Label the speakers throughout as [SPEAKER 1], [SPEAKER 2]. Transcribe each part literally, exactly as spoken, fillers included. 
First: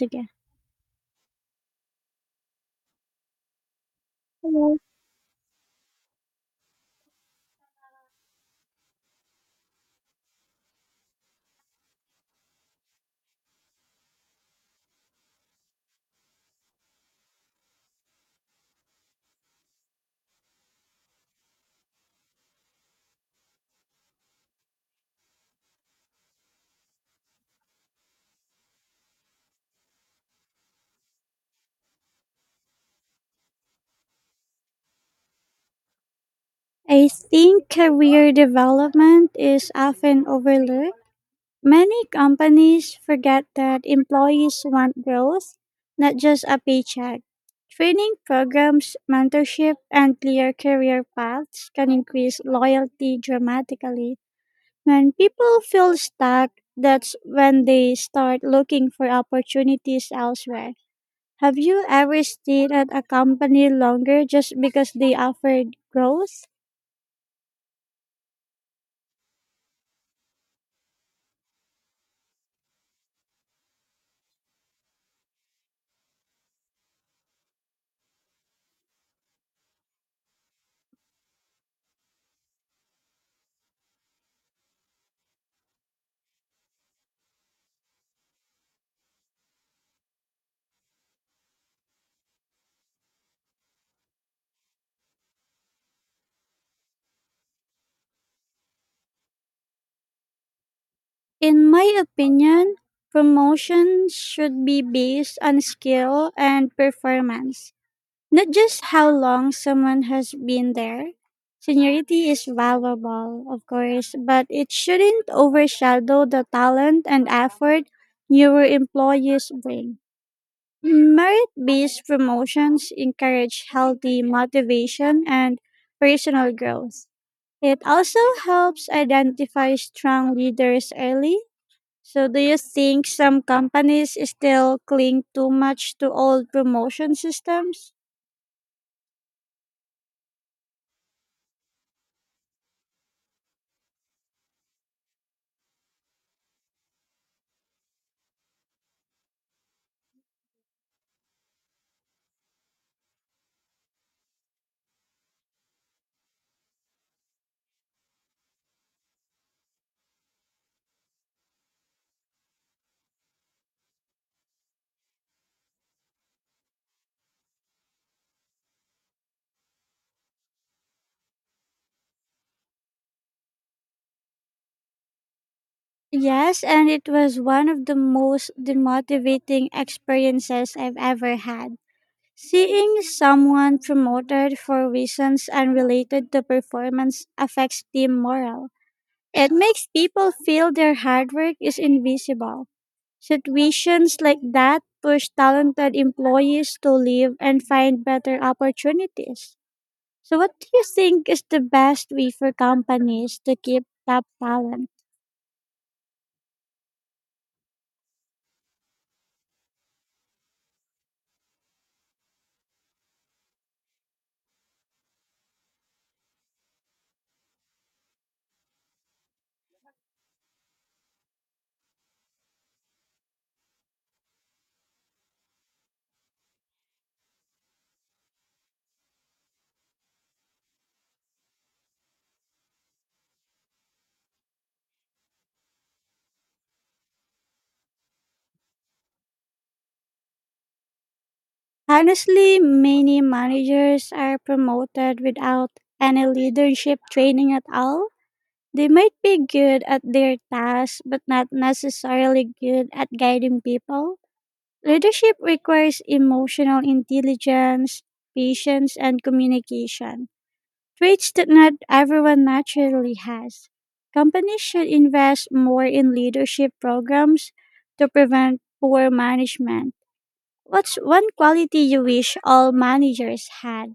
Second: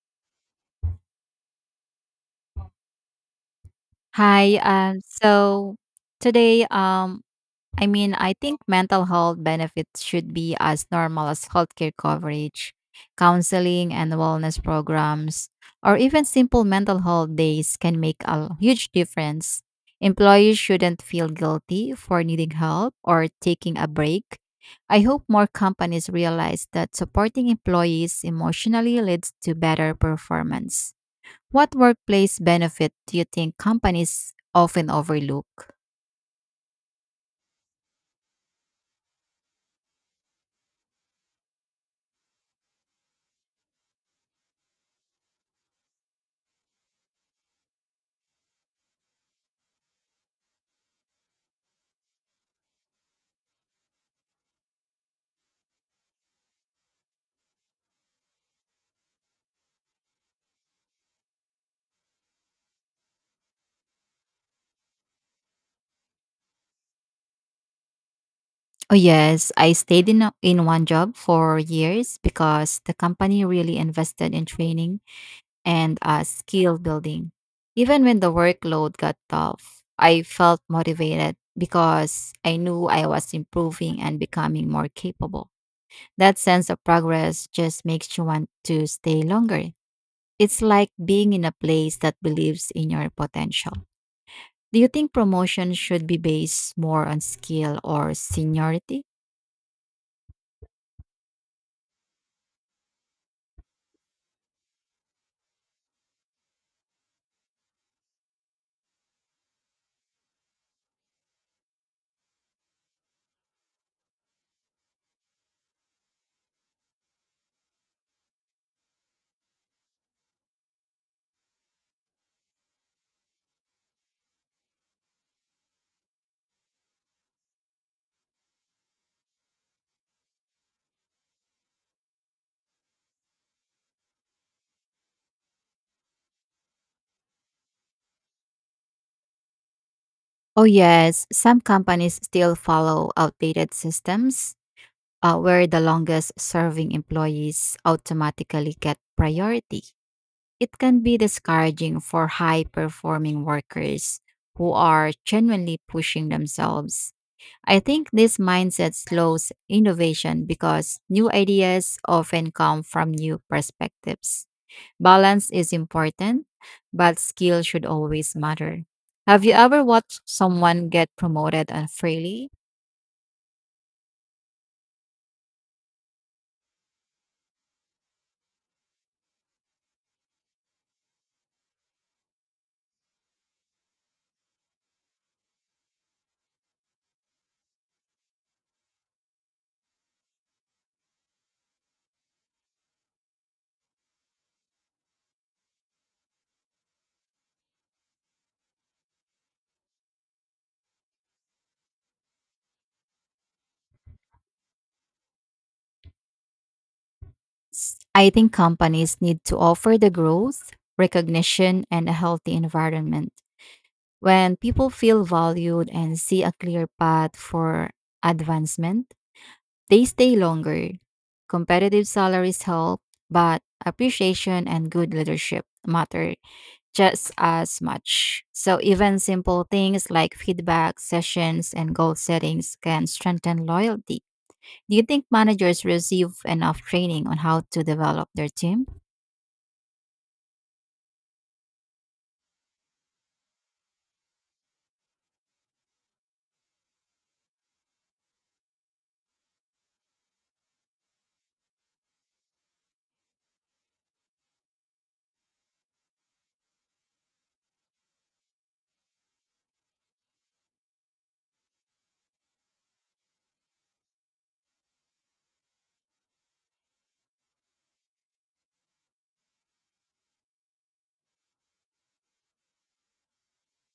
[SPEAKER 1] Sige.
[SPEAKER 2] Hi.
[SPEAKER 1] Hello.
[SPEAKER 2] Um, so today, um, I mean, I think mental health benefits should be as normal as healthcare coverage, counseling, and wellness programs, or even simple mental health days can make a huge difference. Employees shouldn't feel guilty for needing help or taking a break. I hope more companies realize that supporting employees emotionally leads to better performance. What workplace benefit do you think companies often overlook?
[SPEAKER 1] I think career development is often overlooked. Many companies forget that employees want growth, not just a paycheck. Training programs, mentorship, and clear career paths can increase loyalty dramatically. When people feel stuck, that's when they start looking for opportunities elsewhere. Have you ever stayed at a company longer just because they offered growth?
[SPEAKER 2] Oh, yes. I stayed in, a- In one job for years because the company really invested in training and uh, skill building. Even when the workload got tough, I felt motivated because I knew I was improving and becoming more capable. That sense of progress just makes you want to stay longer. It's like being in a place that believes in your potential. Do you think promotion should be based more on skill or seniority?
[SPEAKER 1] In my opinion, promotion should be based on skill and performance, not just how long someone has been there. Seniority is valuable, of course, but it shouldn't overshadow the talent and effort newer employees bring. Merit based promotions encourage healthy motivation and personal growth. It also helps identify strong leaders early. So, do you think some companies still cling too much to old promotion systems?
[SPEAKER 2] Oh, yes. Some companies still follow outdated systems uh, where the longest serving employees automatically get priority. It can be discouraging for high performing workers who are genuinely pushing themselves. I think this mindset slows innovation because new ideas often come from new perspectives. Balance is important, but skill should always matter. Have you ever watched someone get promoted unfairly?
[SPEAKER 1] Yes, and it was one of the most demotivating experiences I've ever had. Seeing someone promoted for reasons unrelated to performance affects team morale. It makes people feel their hard work is invisible. Situations like that push talented employees to leave and find better opportunities. So, what do you think is the best way for companies to keep top talent?
[SPEAKER 2] I think companies need to offer the growth, recognition, and a healthy environment. When people feel valued and see a clear path for advancement, they stay longer. Competitive salaries help, but appreciation and good leadership matter just as much. So, even simple things like feedback sessions and goal settings can strengthen loyalty. Do you think managers receive enough training on how to develop their team?
[SPEAKER 1] Honestly, many managers are promoted without any leadership training at all. They might be good at their tasks, but not necessarily good at guiding people. Leadership requires emotional intelligence, patience, and communication. Traits that not everyone naturally has. Companies should invest more in leadership programs to prevent poor management. What's one quality you wish all managers had?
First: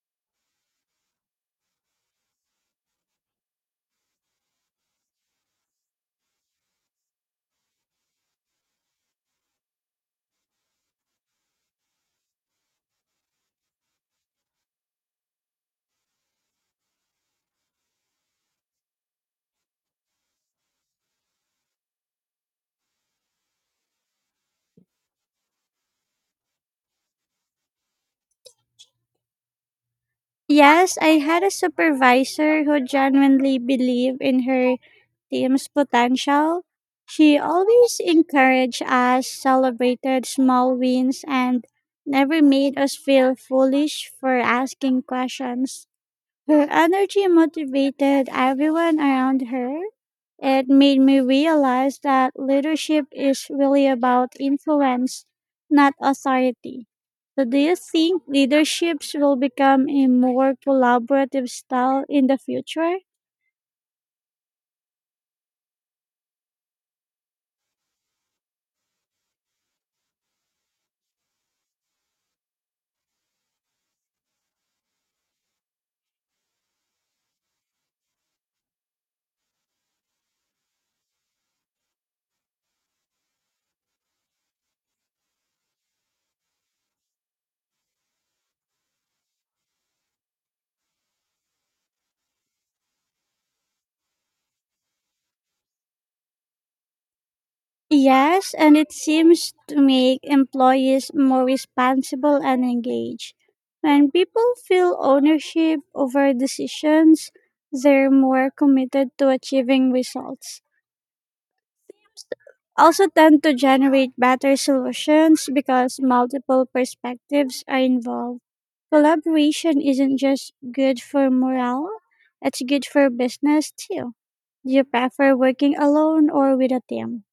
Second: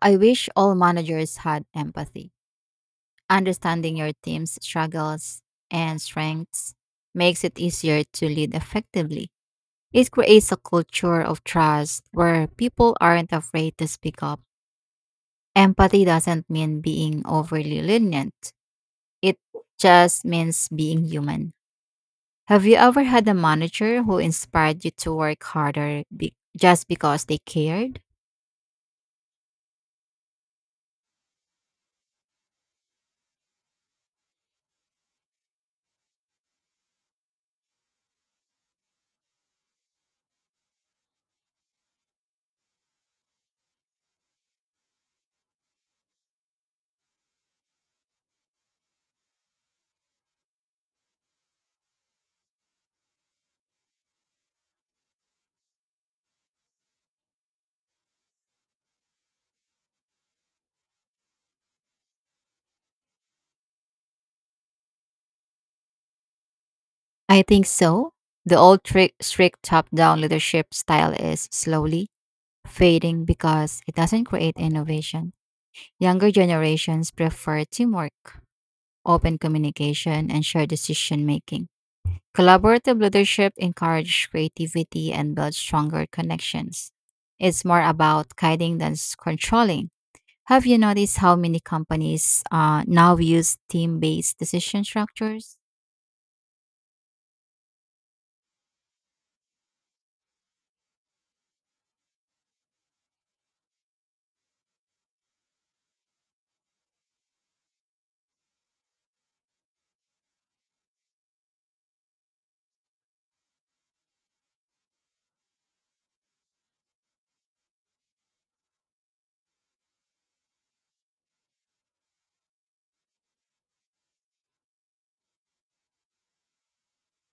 [SPEAKER 2] I wish all managers had empathy. Understanding your team's struggles and strengths makes it easier to lead effectively. It creates a culture of trust where people aren't afraid to speak up. Empathy doesn't mean being overly lenient, it just means being human. Have you ever had a manager who inspired you to work harder be- just because they cared?
[SPEAKER 1] Yes, I had a supervisor who genuinely believed in her team's potential. She always encouraged us, celebrated small wins, and never made us feel foolish for asking questions. Her energy motivated everyone around her. It made me realize that leadership is really about influence, not authority. So, do you think leaderships will become a more collaborative style in the future?
[SPEAKER 2] I think so. The old trick, strict top down leadership style is slowly fading because it doesn't create innovation. Younger generations prefer teamwork, open communication, and shared decision making. Collaborative leadership encourages creativity and builds stronger connections. It's more about guiding than s- controlling. Have you noticed how many companies uh, now use team based decision structures?
[SPEAKER 1] Yes, and it seems to make employees more responsible and engaged. When people feel ownership over decisions, they're more committed to achieving results. Also tend to generate better solutions because multiple perspectives are involved. Collaboration isn't just good for morale, it's good for business too. Do you prefer working alone or with a team?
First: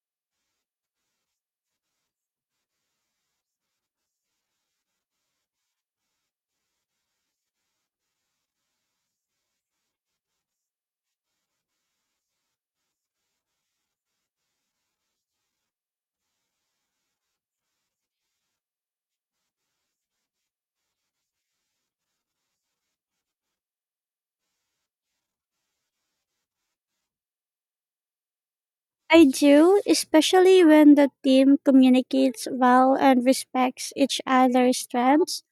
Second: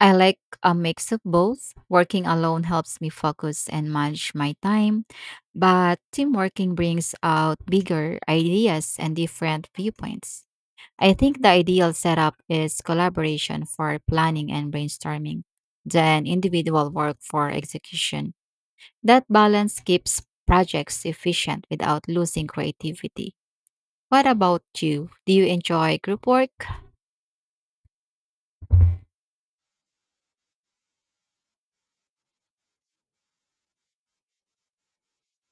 [SPEAKER 2] I like a mix of both. Working alone helps me focus and manage my time, but team working brings out bigger ideas and different viewpoints. I think the ideal setup is collaboration for planning and brainstorming, then individual work for execution. That balance keeps projects efficient without losing creativity. What about you? Do you enjoy group work?
[SPEAKER 1] I do, especially when the team communicates well and respects each other's strengths.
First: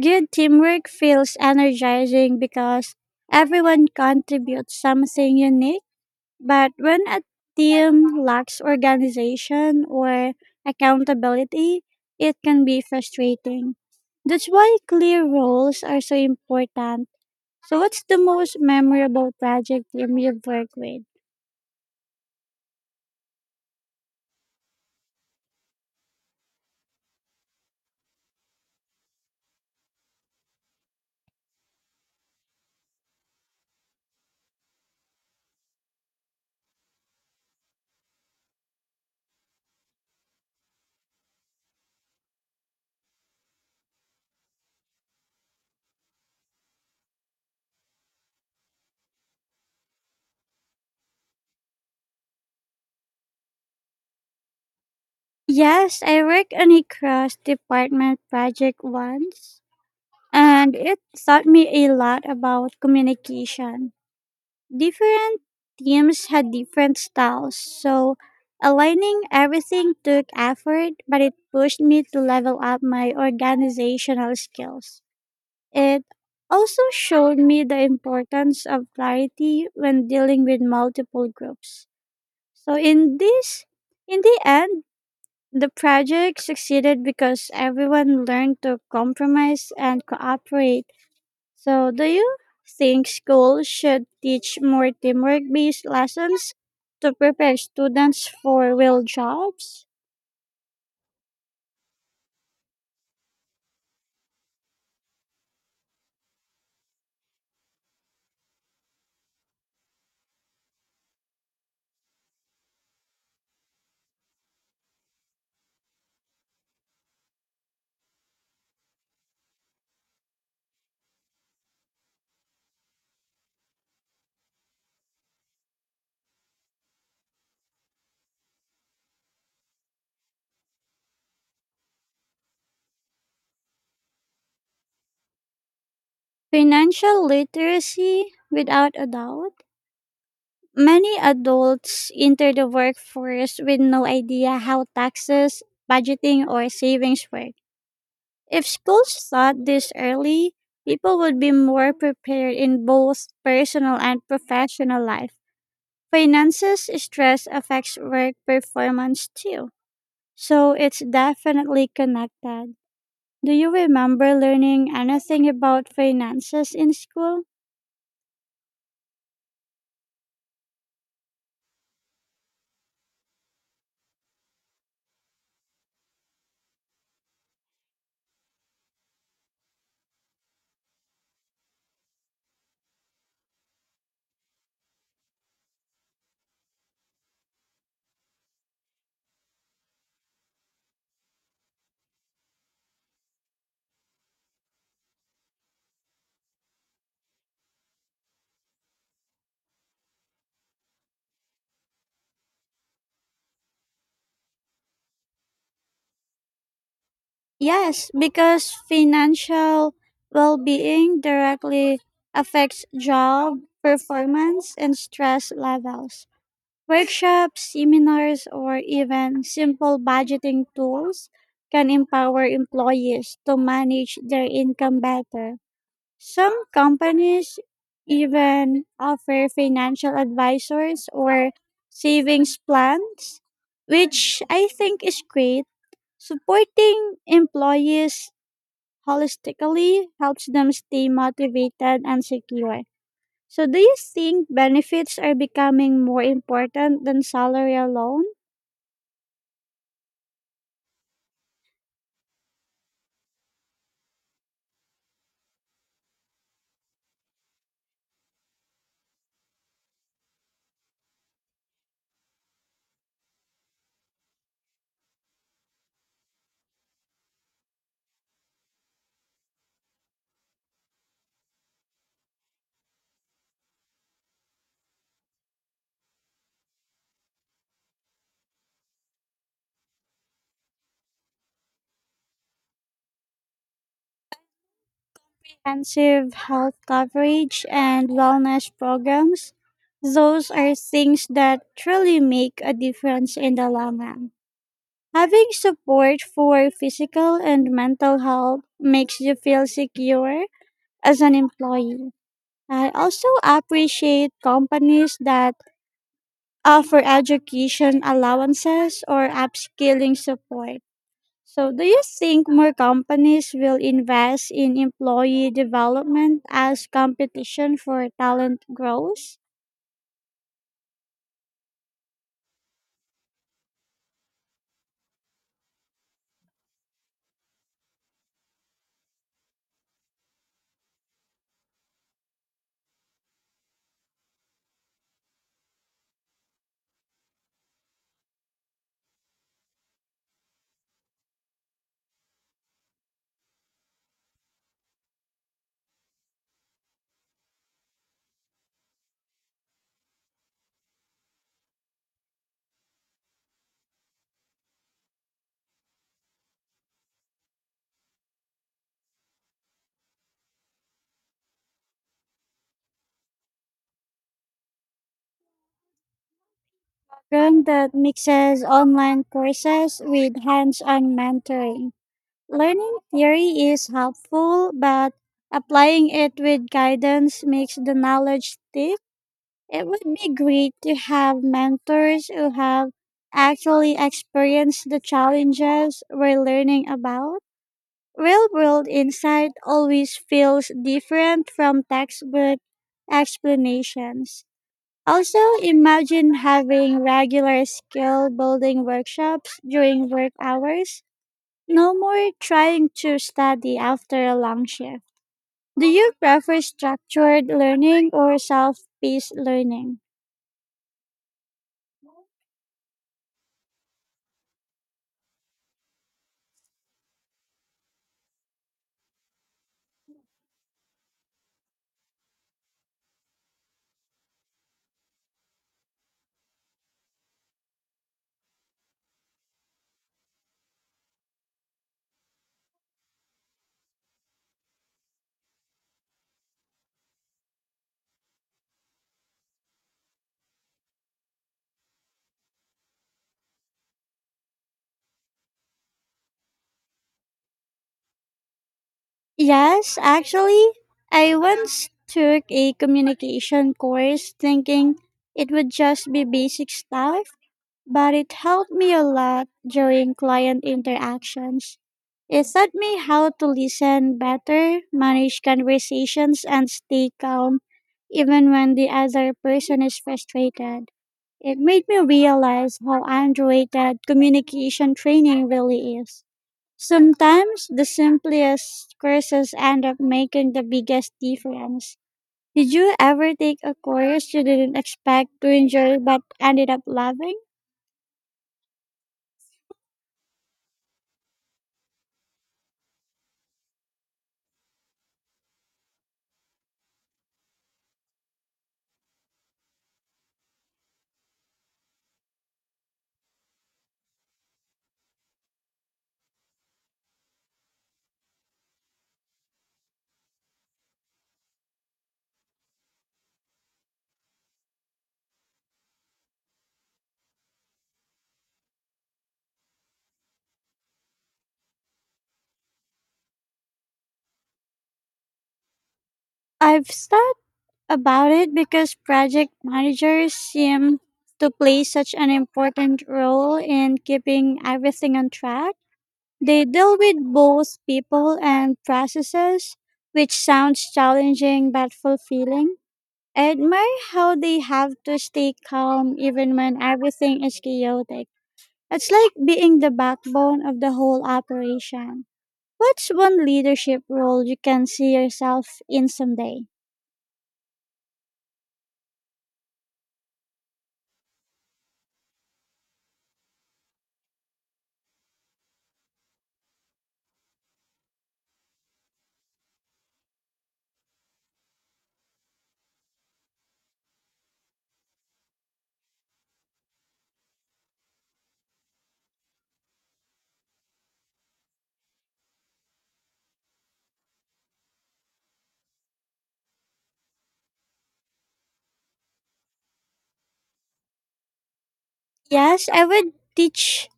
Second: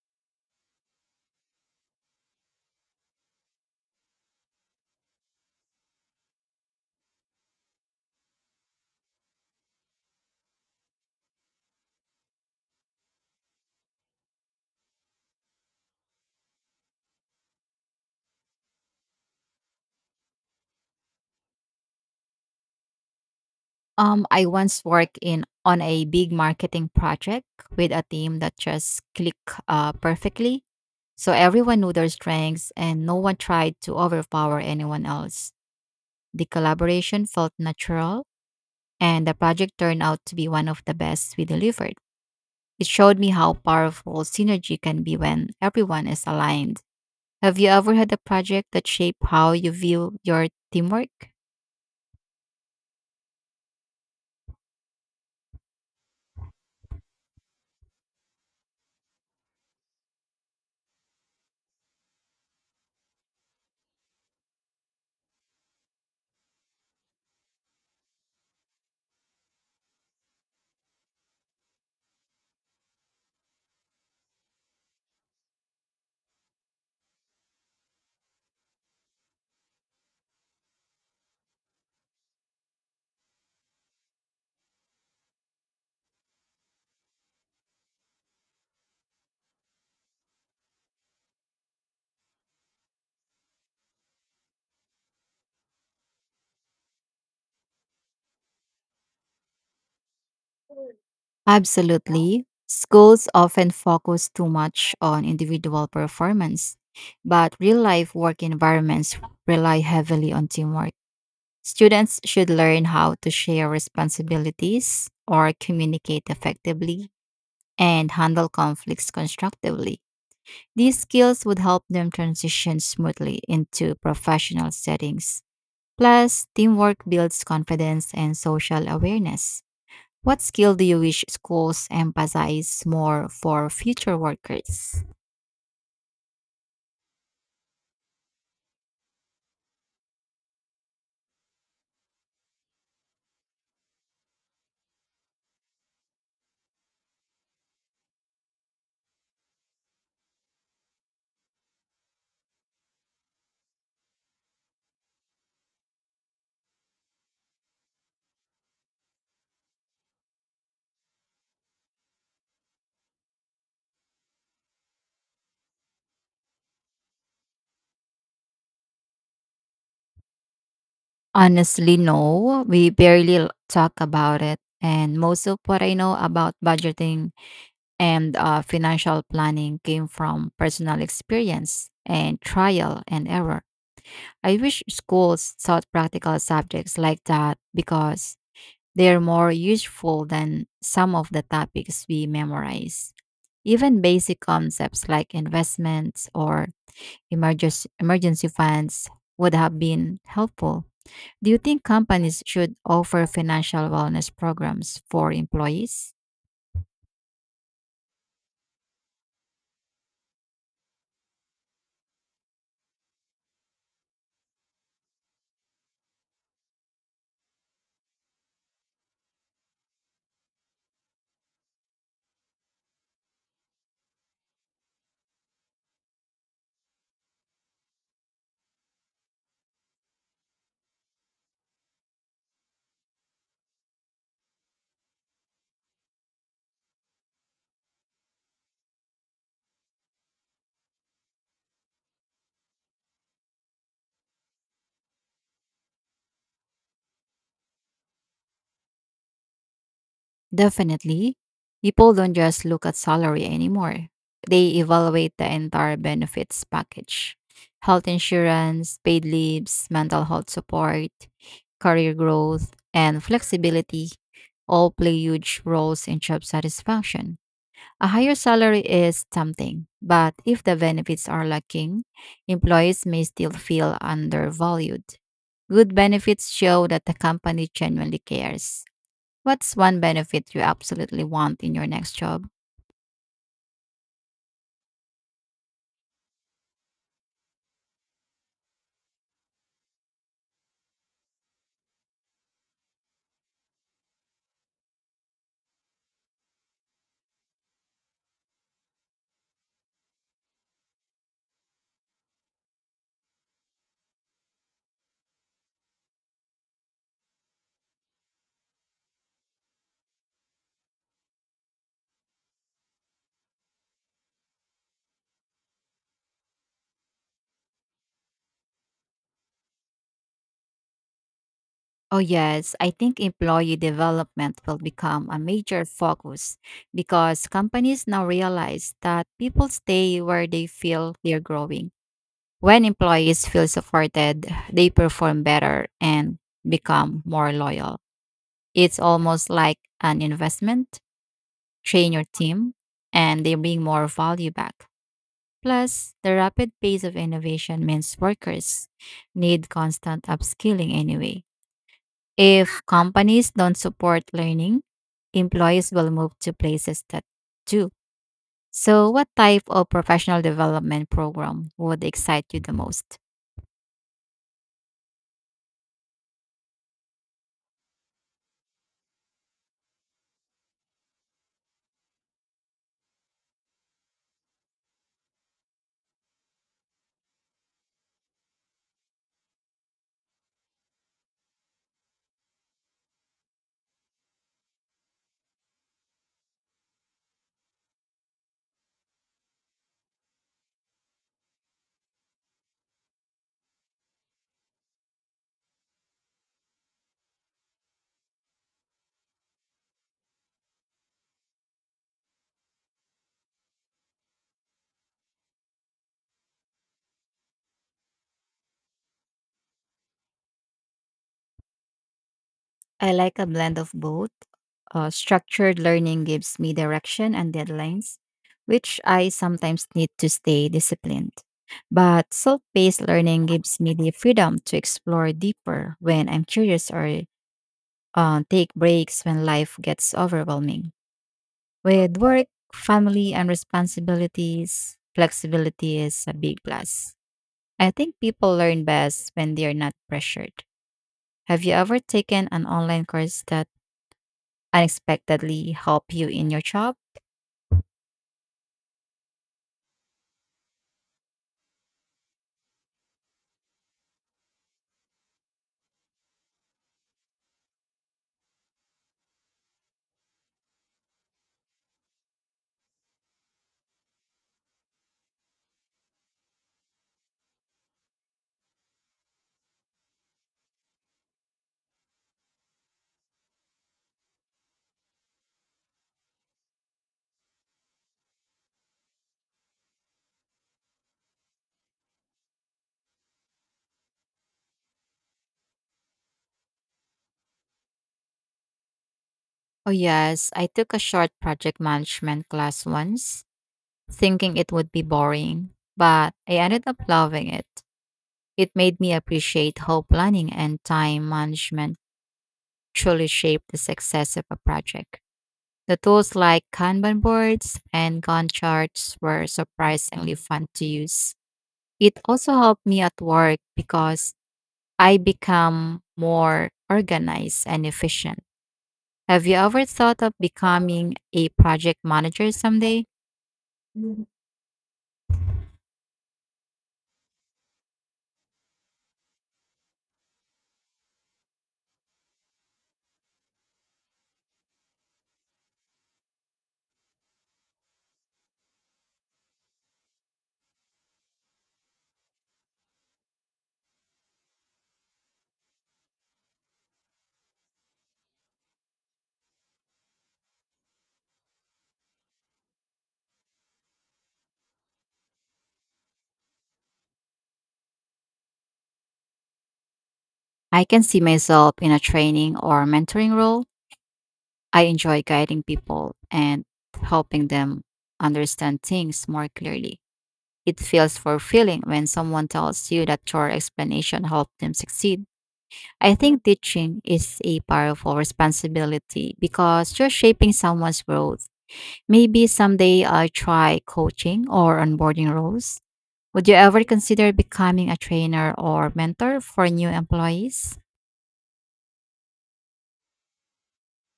[SPEAKER 1] Good teamwork feels energizing because everyone contributes something unique. But when a team lacks organization or accountability, it can be frustrating. That's why clear roles are so important. So, what's the most memorable project team you've worked with?
[SPEAKER 2] Um, I once worked in on a big marketing project with a team that just clicked uh, perfectly. So everyone knew their strengths, and no one tried to overpower anyone else. The collaboration felt natural, and the project turned out to be one of the best we delivered. It showed me how powerful synergy can be when everyone is aligned. Have you ever had a project that shaped how you view your teamwork?
[SPEAKER 1] Yes, I worked on a cross department project once, and it taught me a lot about communication. Different teams had different styles, so aligning everything took effort, but it pushed me to level up my organizational skills. It also showed me the importance of clarity when dealing with multiple groups. So in this in the end, the project succeeded because everyone learned to compromise and cooperate. So, do you think schools should teach more teamwork based lessons to prepare students for real jobs?
[SPEAKER 2] Absolutely. Schools often focus too much on individual performance, but real life work environments rely heavily on teamwork. Students should learn how to share responsibilities or communicate effectively and handle conflicts constructively. These skills would help them transition smoothly into professional settings. Plus, teamwork builds confidence and social awareness. What skill do you wish schools emphasize more for future workers?
[SPEAKER 1] Financial literacy, without a doubt. Many adults enter the workforce with no idea how taxes, budgeting, or savings work. If schools taught this early, people would be more prepared in both personal and professional life. Finances stress affects work performance too. So it's definitely connected. Do you remember learning anything about finances in school?
[SPEAKER 2] Honestly, no. We barely l- talk about it. And most of what I know about budgeting and uh, financial planning came from personal experience and trial and error. I wish schools taught practical subjects like that because they're more useful than some of the topics we memorize, even basic concepts like investments or emergency, emergency funds would have been helpful. Do you think companies should offer financial wellness programs for employees?
[SPEAKER 1] Yes, because financial well being directly affects job performance and stress levels. Workshops, seminars, or even simple budgeting tools can empower employees to manage their income better. Some companies even offer financial advisors or savings plans, which I think is great. Supporting employees holistically helps them stay motivated and secure. So, do you think benefits are becoming more important than salary alone?
[SPEAKER 2] Definitely. People don't just look at salary anymore. They evaluate the entire benefits package: health insurance, paid leaves, mental health support, career growth, and flexibility all play huge roles in job satisfaction. A higher salary is tempting, but if the benefits are lacking, employees may still feel undervalued. Good benefits show that the company genuinely cares. What's one benefit you absolutely want in your next job?
[SPEAKER 1] Comprehensive health coverage and wellness programs. Those are things that truly make a difference in the long run. Having support for physical and mental health makes you feel secure as an employee. I also appreciate companies that offer education allowances or upskilling support. So, do you think more companies will invest in employee development as competition for talent grows?
[SPEAKER 2] Oh, yes, I think employee development will become a major focus because companies now realize that people stay where they feel they're growing. When employees feel supported, they perform better and become more loyal. It's almost like an investment. Train your team, and they bring more value back. Plus, the rapid pace of innovation means workers need constant upskilling anyway. If companies don't support learning, employees will move to places that do. So, what type of professional development program would excite you the most?
[SPEAKER 1] Program that mixes online courses with hands on mentoring. Learning theory is helpful, but applying it with guidance makes the knowledge stick. It would be great to have mentors who have actually experienced the challenges we're learning about. Real world insight always feels different from textbook explanations. Also, imagine having regular skill building workshops during work hours. No more trying to study after a long shift. Do you prefer structured learning or self paced learning?
[SPEAKER 2] I like a blend of both. Uh, structured learning gives me direction and deadlines, which I sometimes need to stay disciplined. But self paced learning gives me the freedom to explore deeper when I'm curious or uh, take breaks when life gets overwhelming. With work, family, and responsibilities, flexibility is a big plus. I think people learn best when they are not pressured. Have you ever taken an online course that unexpectedly help you in your job?
[SPEAKER 1] Yes, actually, I once took a communication course thinking it would just be basic stuff, but it helped me a lot during client interactions. It taught me how to listen better, manage conversations, and stay calm even when the other person is frustrated. It made me realize how underrated communication training really is. Sometimes the simplest courses end up making the biggest difference. Did you ever take a course you didn't expect to enjoy but ended up loving?
[SPEAKER 2] Oh, yes. I took a short project management class once, thinking it would be boring, but I ended up loving it. It made me appreciate how planning and time management truly shape the success of a project. The tools like Kanban boards and Gantt charts were surprisingly fun to use. It also helped me at work because I become more organized and efficient. Have you ever thought of becoming a project manager someday?
[SPEAKER 1] I've started about it because project managers seem to play such an important role in keeping everything on track. They deal with both people and processes, which sounds challenging but fulfilling. I admire how they have to stay calm even when everything is chaotic. It's like being the backbone of the whole operation. What's one leadership role you can see yourself in someday?
[SPEAKER 2] I can see myself in a training or mentoring role. I enjoy guiding people and helping them understand things more clearly. It feels fulfilling when someone tells you that your explanation helped them succeed. I think teaching is a powerful responsibility because you're shaping someone's growth. Maybe someday I try coaching or onboarding roles. Would you ever consider becoming a trainer or mentor for new employees?
[SPEAKER 1] Yes, I would teach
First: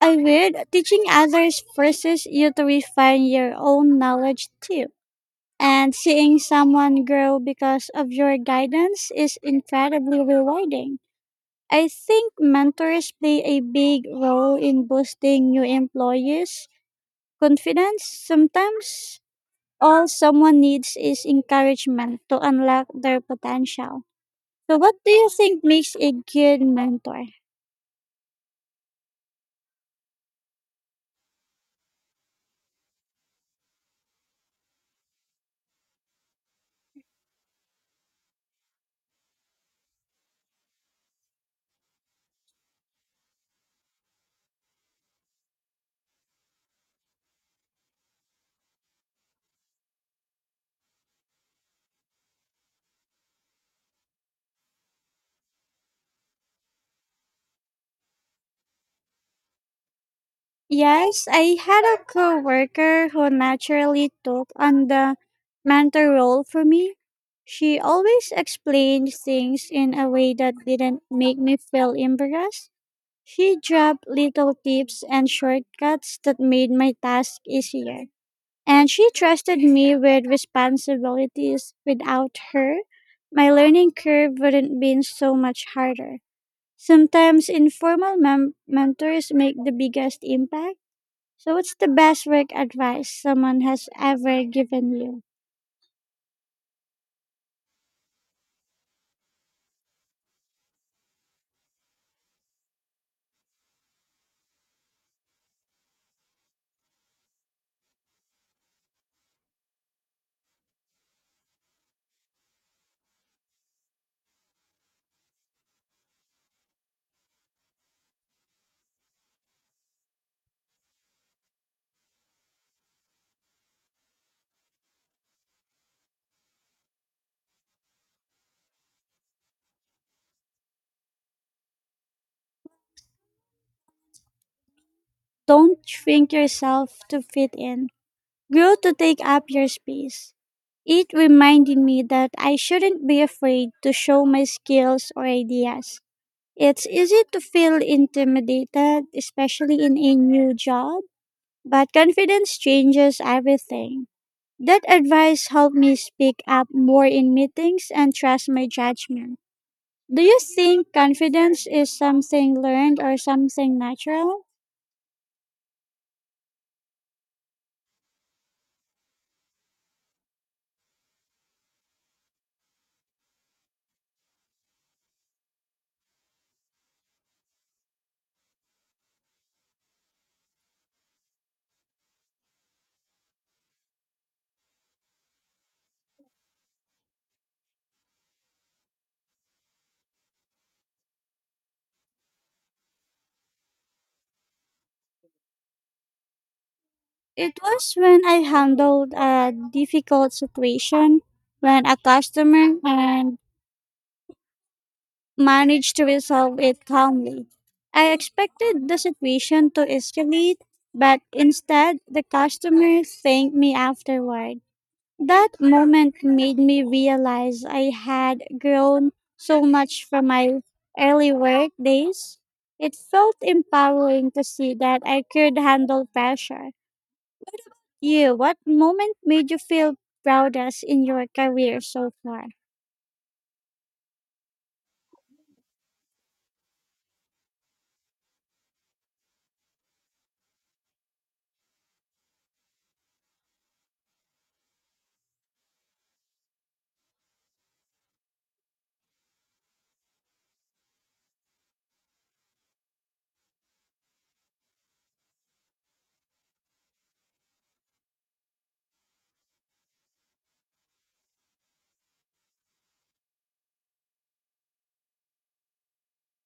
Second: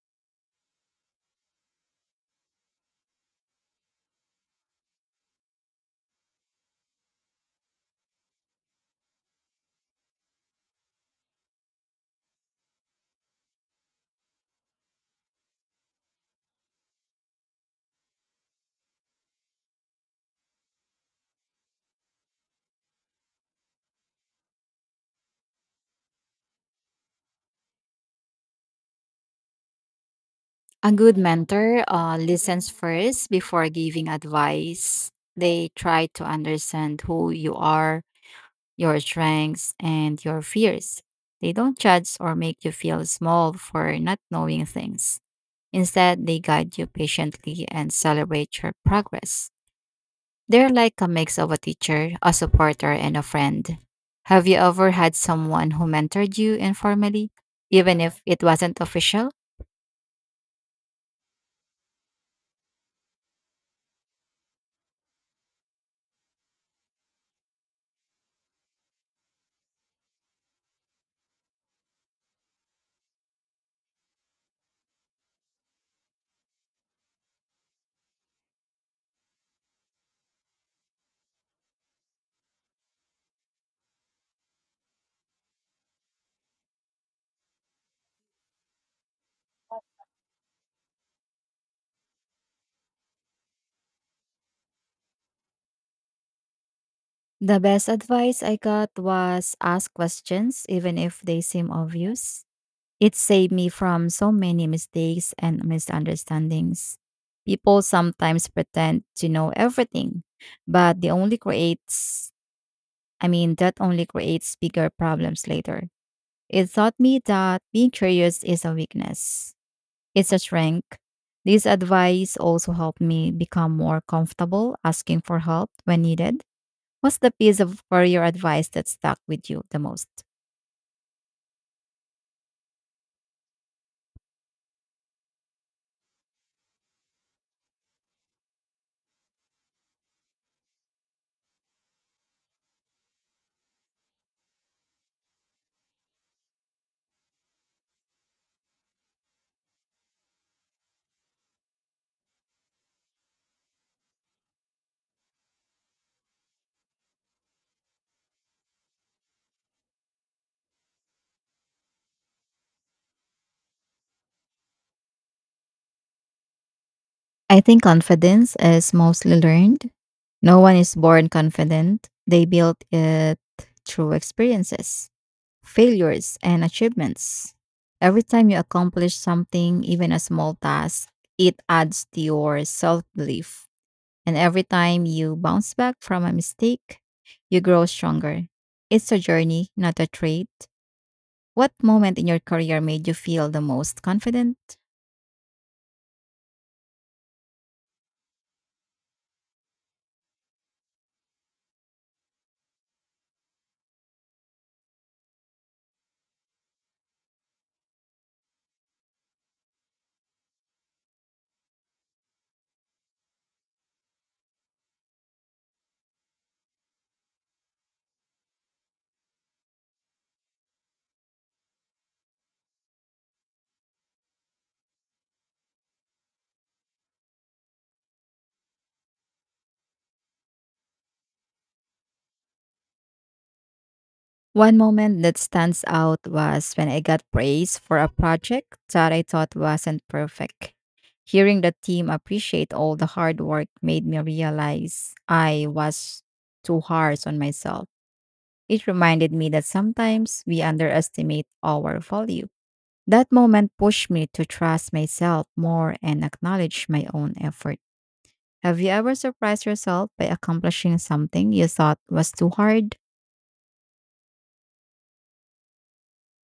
[SPEAKER 1] I would. Teaching others forces you to refine your own knowledge too. And seeing someone grow because of your guidance is incredibly rewarding. I think mentors play a big role in boosting new employees' confidence. Sometimes all someone needs is encouragement to unlock their potential. So, what do you think makes a good mentor?
[SPEAKER 2] A good mentor uh, listens first before giving advice. They try to understand who you are, your strengths, and your fears. They don't judge or make you feel small for not knowing things. Instead, they guide you patiently and celebrate your progress. They're like a mix of a teacher, a supporter, and a friend. Have you ever had someone who mentored you informally, even if it wasn't official?
[SPEAKER 1] Yes, I had a coworker who naturally took on the mentor role for me. She always explained things in a way that didn't make me feel embarrassed. She dropped little tips and shortcuts that made my task easier. And she trusted me with responsibilities. Without her, my learning curve wouldn't been so much harder. Sometimes informal mem- mentors make the biggest impact. So, what's the best work advice someone has ever given you?
[SPEAKER 2] The best advice I got was ask questions, even if they seem obvious. It saved me from so many mistakes and misunderstandings. People sometimes pretend to know everything, but they only creates I mean, that only creates bigger problems later. It taught me that being curious is a weakness, it's a strength. This advice also helped me become more comfortable asking for help when needed. What's the piece of career advice that stuck with you the most?
[SPEAKER 1] Don't shrink yourself to fit in. Grow to take up your space. It reminded me that I shouldn't be afraid to show my skills or ideas. It's easy to feel intimidated, especially in a new job, but confidence changes everything. That advice helped me speak up more in meetings and trust my judgment. Do you think confidence is something learned or something natural?
[SPEAKER 2] I think confidence is mostly learned. No one is born confident, they build it through experiences, failures and achievements. Every time you accomplish something, even a small task, it adds to your self belief. And every time you bounce back from a mistake, you grow stronger. It's a journey, not a trait. What moment in your career made you feel the most confident?
[SPEAKER 1] It was when I handled a difficult situation when a customer and managed to resolve it calmly. I expected the situation to escalate, but instead the customer thanked me afterward. That moment made me realize I had grown so much from my early work days. It felt empowering to see that I could handle pressure. You, what moment made you feel proudest in your career so far?
[SPEAKER 2] One moment that stands out was when I got praise for a project that I thought wasn't perfect. Hearing the team appreciate all the hard work made me realize I was too harsh on myself. It reminded me that sometimes we underestimate our value. That moment pushed me to trust myself more and acknowledge my own effort. Have you ever surprised yourself by accomplishing something you thought was too hard?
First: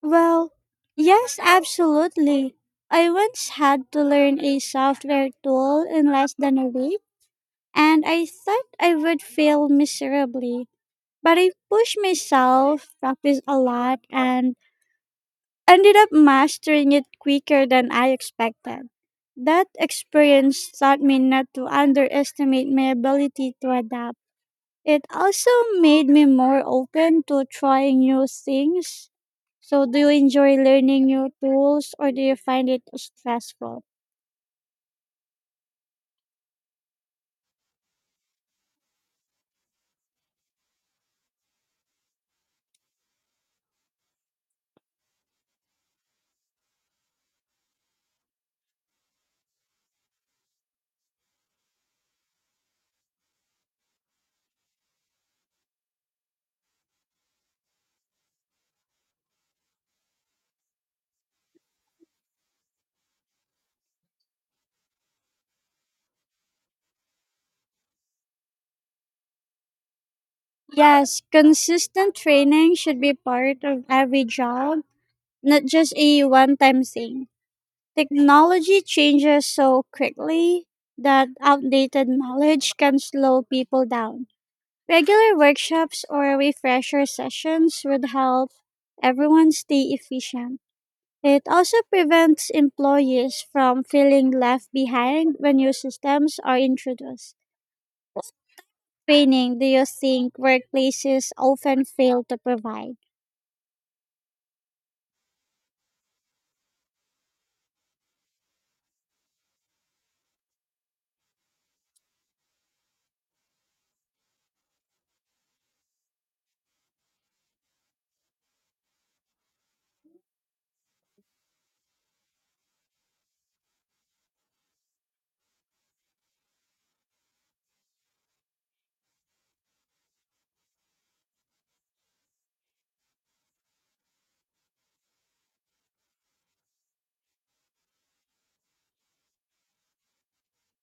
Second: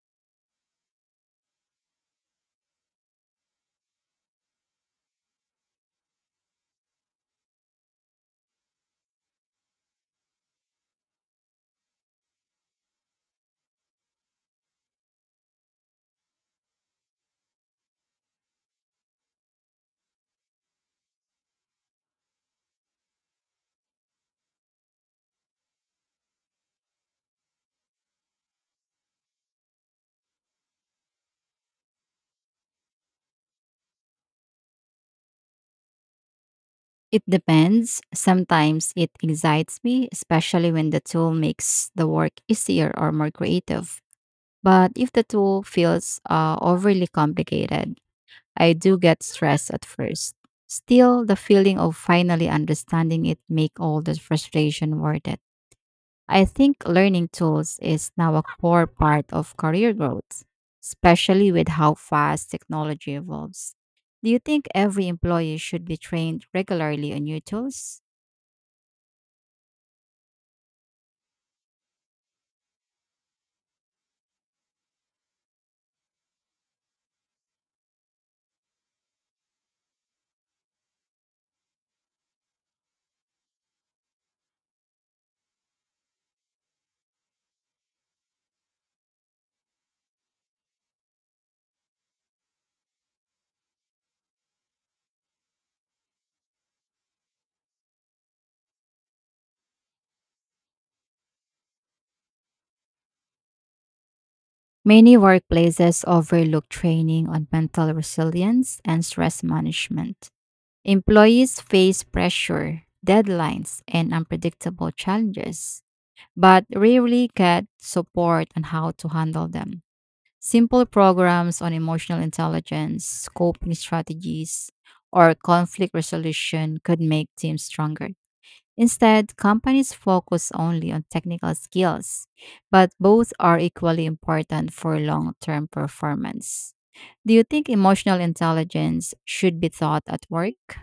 [SPEAKER 1] Well, yes, absolutely. I once had to learn a software tool in less than a week, and I thought I would fail miserably. But I pushed myself, practiced a lot, and ended up mastering it quicker than I expected. That experience taught me not to underestimate my ability to adapt. It also made me more open to trying new things. So, do you enjoy learning new tools or do you find it stressful?
[SPEAKER 2] It depends. Sometimes it excites me, especially when the tool makes the work easier or more creative. But if the tool feels uh, overly complicated, I do get stressed at first. Still, the feeling of finally understanding it make all the frustration worth it. I think learning tools is now a core part of career growth, especially with how fast technology evolves. Do you think every employee should be trained regularly on new tools?
[SPEAKER 1] Yes, consistent training should be part of every job, not just a one time thing. Technology changes so quickly that outdated knowledge can slow people down. Regular workshops or refresher sessions would help everyone stay efficient. It also prevents employees from feeling left behind when new systems are introduced. Training, do you think workplaces often fail to provide?
[SPEAKER 2] Many workplaces overlook training on mental resilience and stress management. Employees face pressure, deadlines, and unpredictable challenges, but rarely get support on how to handle them. Simple programs on emotional intelligence, coping strategies, or conflict resolution could make teams stronger. Instead, companies focus only on technical skills, but both are equally important for long term performance. Do you think emotional intelligence should be taught at work?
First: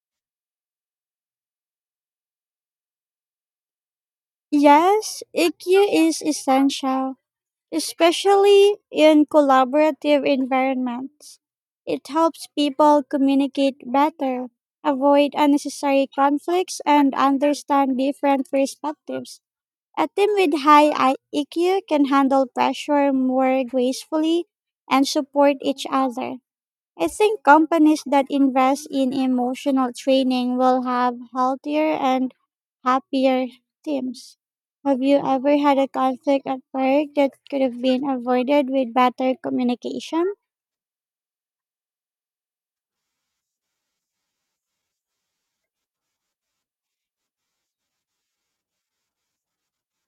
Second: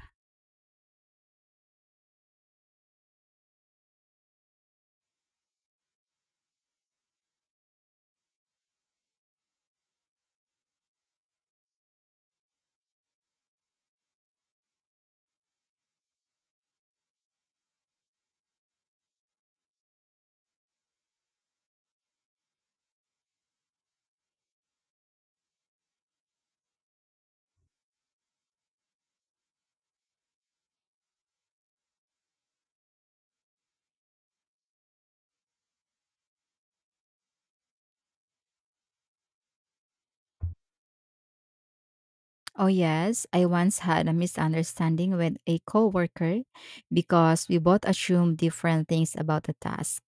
[SPEAKER 1] Yes, E Q is essential, especially in collaborative environments. It helps people communicate better, avoid unnecessary conflicts, and understand different perspectives. A team with high I- E Q can handle pressure more gracefully and support each other. I think companies that invest in emotional training will have healthier and happier teams. Have you ever had a conflict at work that could have been avoided with better communication?
[SPEAKER 2] Oh, yes. I once had a misunderstanding with a coworker because we both assumed different things about the task.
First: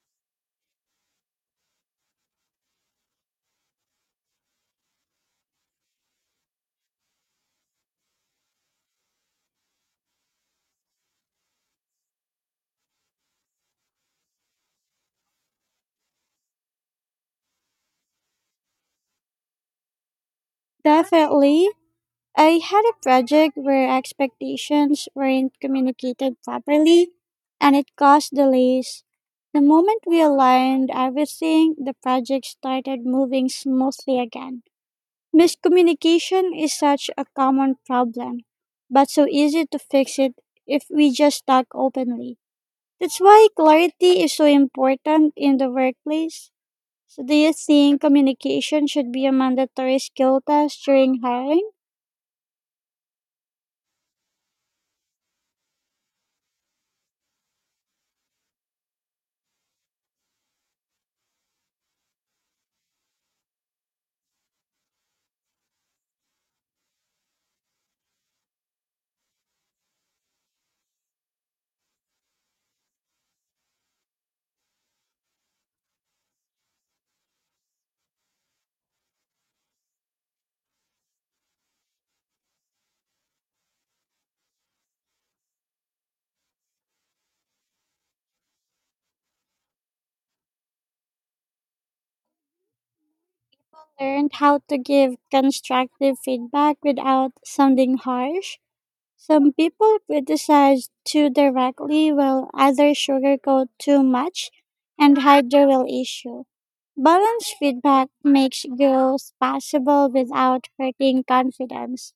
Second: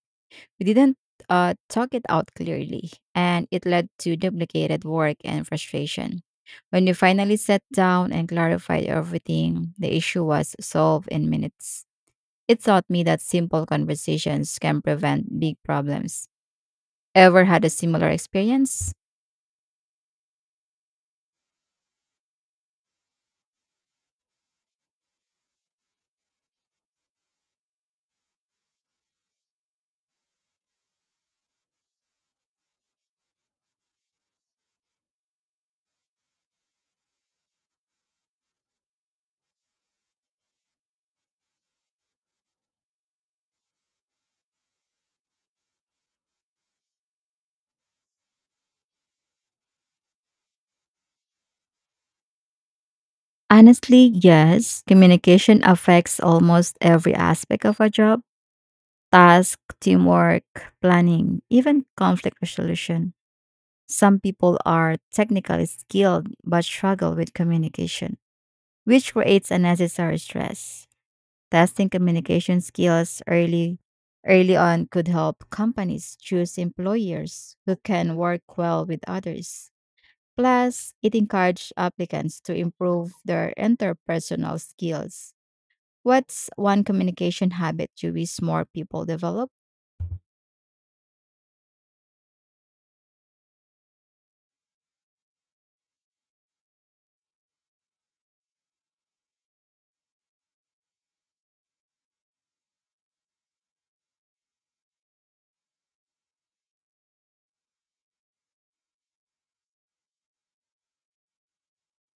[SPEAKER 2] We didn't uh, talk it out clearly, and it led to duplicated work and frustration. When we finally sat down and clarified everything, the issue was solved in minutes. It taught me that simple conversations can prevent big problems. Ever had a similar experience?
[SPEAKER 1] Definitely. I had a project where expectations weren't communicated properly and it caused delays. The moment we aligned everything, the project started moving smoothly again. Miscommunication is such a common problem, but so easy to fix it if we just talk openly. That's why clarity is so important in the workplace. So, do you think communication should be a mandatory skill test during hiring?
[SPEAKER 2] Honestly, yes. Communication affects almost every aspect of a job: task, teamwork, planning, even conflict resolution. Some people are technically skilled but struggle with communication, which creates unnecessary stress. Testing communication skills early early on could help companies choose employers who can work well with others. Plus, it encourages applicants to improve their interpersonal skills. What's one communication habit you wish more people develop?
[SPEAKER 1] Learn how to give constructive feedback without sounding harsh. Some people criticize too directly while others sugarcoat too much and hide the real issue. Balanced feedback makes growth possible without hurting confidence.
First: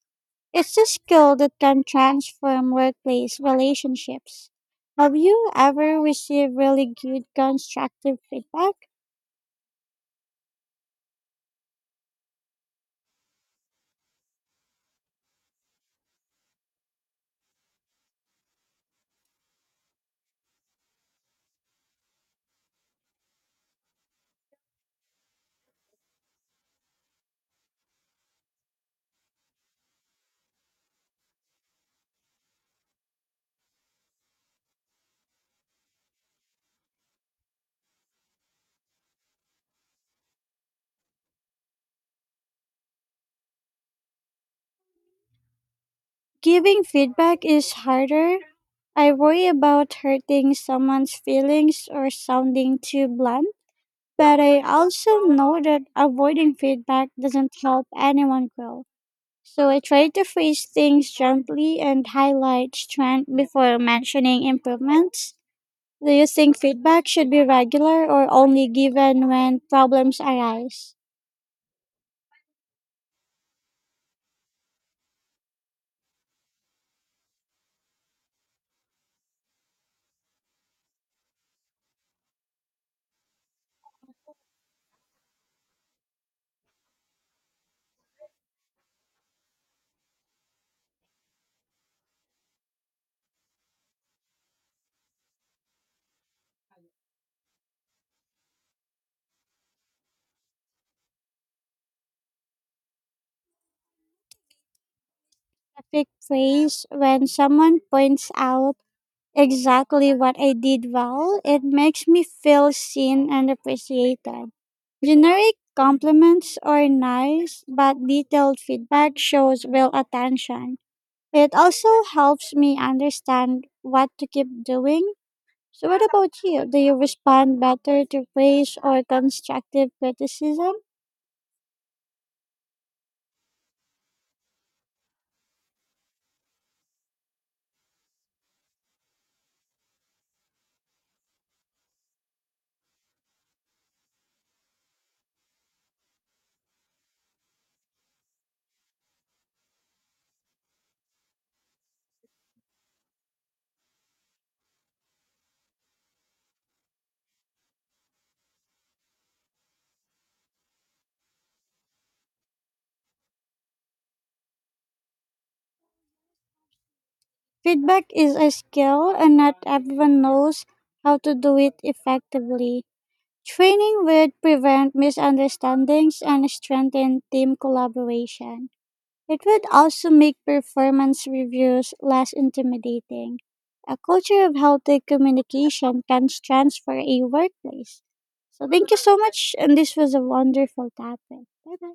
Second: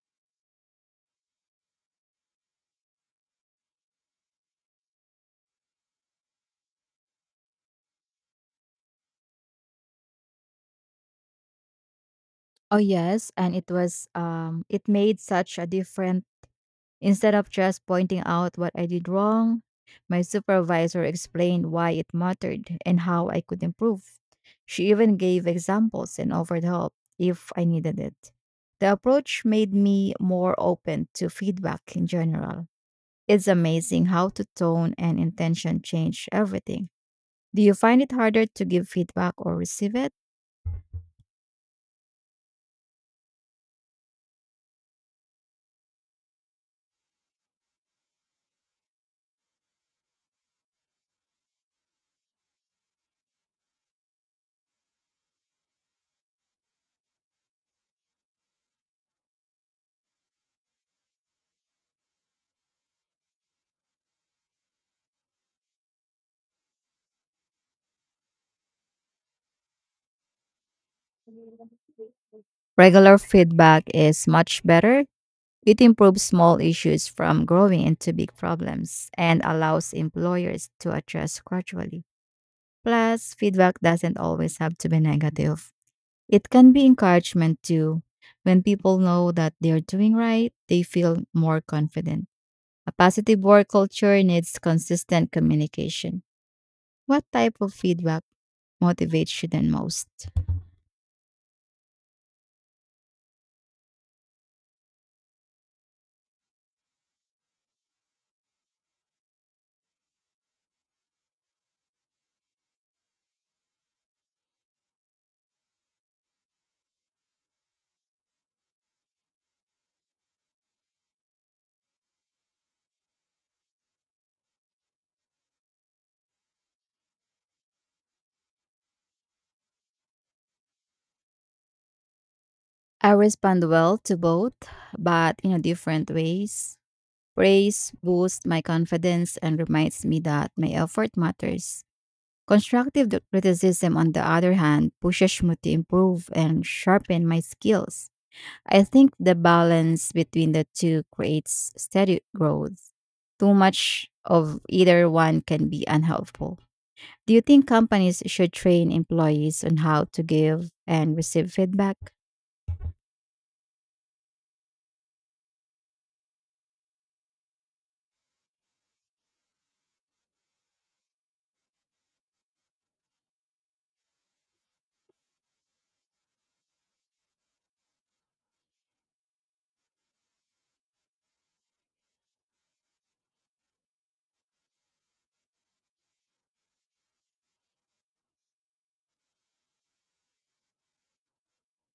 [SPEAKER 1] It's a skill that can transform workplace relationships. Have you ever received really good constructive feedback?
[SPEAKER 2] Oh yes, and it was um it made such a different. Instead of just pointing out what I did wrong, my supervisor explained why it mattered and how I could improve. She even gave examples and offered help if I needed it. The approach made me more open to feedback in general. It's amazing how to tone and intention change everything. Do you find it harder to give feedback or receive it?
[SPEAKER 1] Giving feedback is harder. I worry about hurting someone's feelings or sounding too blunt. But I also know that avoiding feedback doesn't help anyone grow. So I try to phrase things gently and highlight strength before mentioning improvements. Do you think feedback should be regular or only given when problems arise?
[SPEAKER 2] Regular feedback is much better. It improves small issues from growing into big problems and allows employers to adjust gradually. Plus, feedback doesn't always have to be negative. It can be encouragement too. When people know that they're doing right, they feel more confident. A positive work culture needs consistent communication. What type of feedback motivates you the most?
[SPEAKER 1] Perfect praise when someone points out exactly what I did well, it makes me feel seen and appreciated. Generic compliments are nice, but detailed feedback shows real attention. It also helps me understand what to keep doing. So, what about you? Do you respond better to praise or constructive criticism?
[SPEAKER 2] I respond well to both, but in different ways. Praise boosts my confidence and reminds me that my effort matters. Constructive criticism, on the other hand, pushes me to improve and sharpen my skills. I think the balance between the two creates steady growth. Too much of either one can be unhelpful. Do you think companies should train employees on how to give and receive feedback?
[SPEAKER 1] Feedback is a skill, and not everyone knows how to do it effectively. Training would prevent misunderstandings and strengthen team collaboration. It would also make performance reviews less intimidating. A culture of healthy communication can transfer a workplace. So thank you so much, and this was a wonderful topic. Bye bye.